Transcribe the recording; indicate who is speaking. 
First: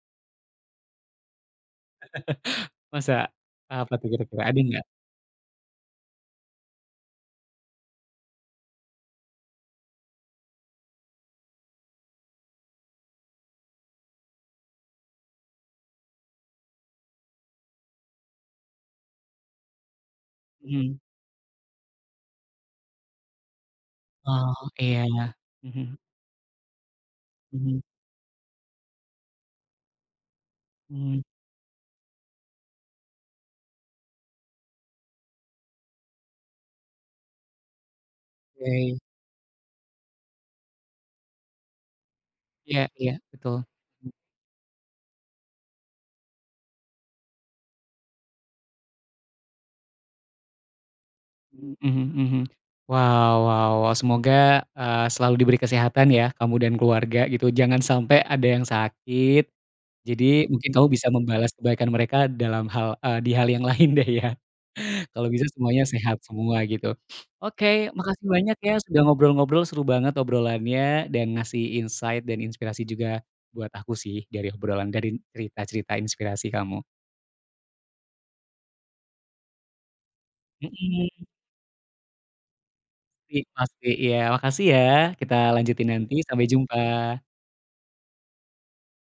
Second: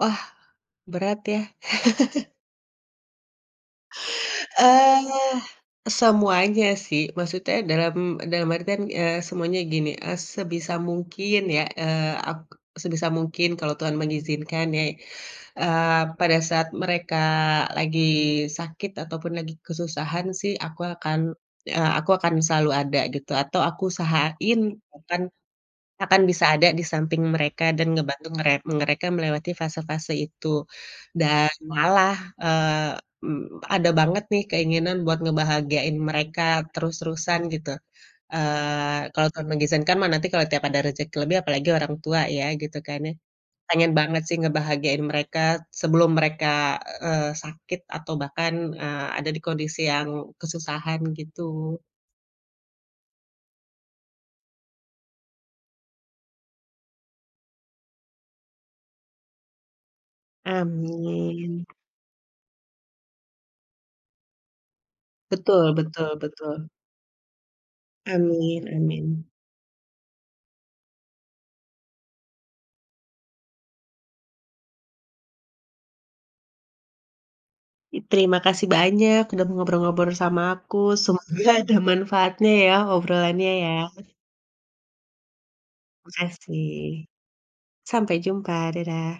Speaker 1: Wah, berat ya?
Speaker 2: Masa? Apa tuh kira-kira, ada enggak?
Speaker 1: Eee, semuanya sih, maksudnya dalam dalam artian, eee, semuanya gini, eee, sebisa mungkin ya, eee, ap sebisa mungkin kalau Tuhan mengizinkan ya, eee, pada saat mereka lagi sakit ataupun lagi kesusahan sih aku
Speaker 2: Mmm.
Speaker 1: akan eee, aku akan selalu ada gitu, atau aku
Speaker 2: Oh,
Speaker 1: usahain
Speaker 2: iya
Speaker 1: akan
Speaker 2: iya, mhm.
Speaker 1: akan bisa ada di samping mereka
Speaker 2: Mhm.
Speaker 1: dan ngebantu mere mereka melewati fase-fase itu,
Speaker 2: Mhm.
Speaker 1: dan malah, eee, mmm, ada banget nih keinginan buat ngebahagiain mereka terus-terusan gitu,
Speaker 2: Oke.
Speaker 1: eee, kalau Tuhan mengizinkan mah nanti kalau tiap ada rezeki lebih apalagi orang tua ya, gitu
Speaker 2: Iya
Speaker 1: kan
Speaker 2: iya,
Speaker 1: ya.
Speaker 2: betul,
Speaker 1: Pengen
Speaker 2: mmm.
Speaker 1: banget sih ngebahagiain mereka sebelum mereka, eee, sakit atau bahkan, eee, ada di kondisi yang kesusahan
Speaker 2: Mmm,
Speaker 1: gitu.
Speaker 2: mhm mhm. Wah wah wah semoga, eee, selalu diberi kesehatan ya kamu dan keluarga gitu jangan sampai ada yang sakit, jadi mungkin kamu bisa membalas
Speaker 1: Amin.
Speaker 2: kebaikan mereka di dalam hal eee, di hal yang lain deh ya. Kalau bisa
Speaker 1: Betul
Speaker 2: semuanya
Speaker 1: betul
Speaker 2: sehat semua
Speaker 1: betul.
Speaker 2: gitu. Oke makasih banyak
Speaker 1: Amin
Speaker 2: ya, sudah
Speaker 1: amin.
Speaker 2: ngobrol-ngobrol, seru banget obrolannya dan ngasih insight dan inspirasi juga buat aku sih dari obrolan dari cerita-cerita inspirasi kamu.
Speaker 1: Terima kasih banyak udah ngobrol-ngobrol sama aku
Speaker 2: Mmm.
Speaker 1: semoga ada manfaatnya ya
Speaker 2: I
Speaker 1: obrolannya ya.
Speaker 2: pasti, iya makasih ya, kita lanjutin nanti, sampai jumpa!
Speaker 1: Makasih. Sampai jumpa dadah!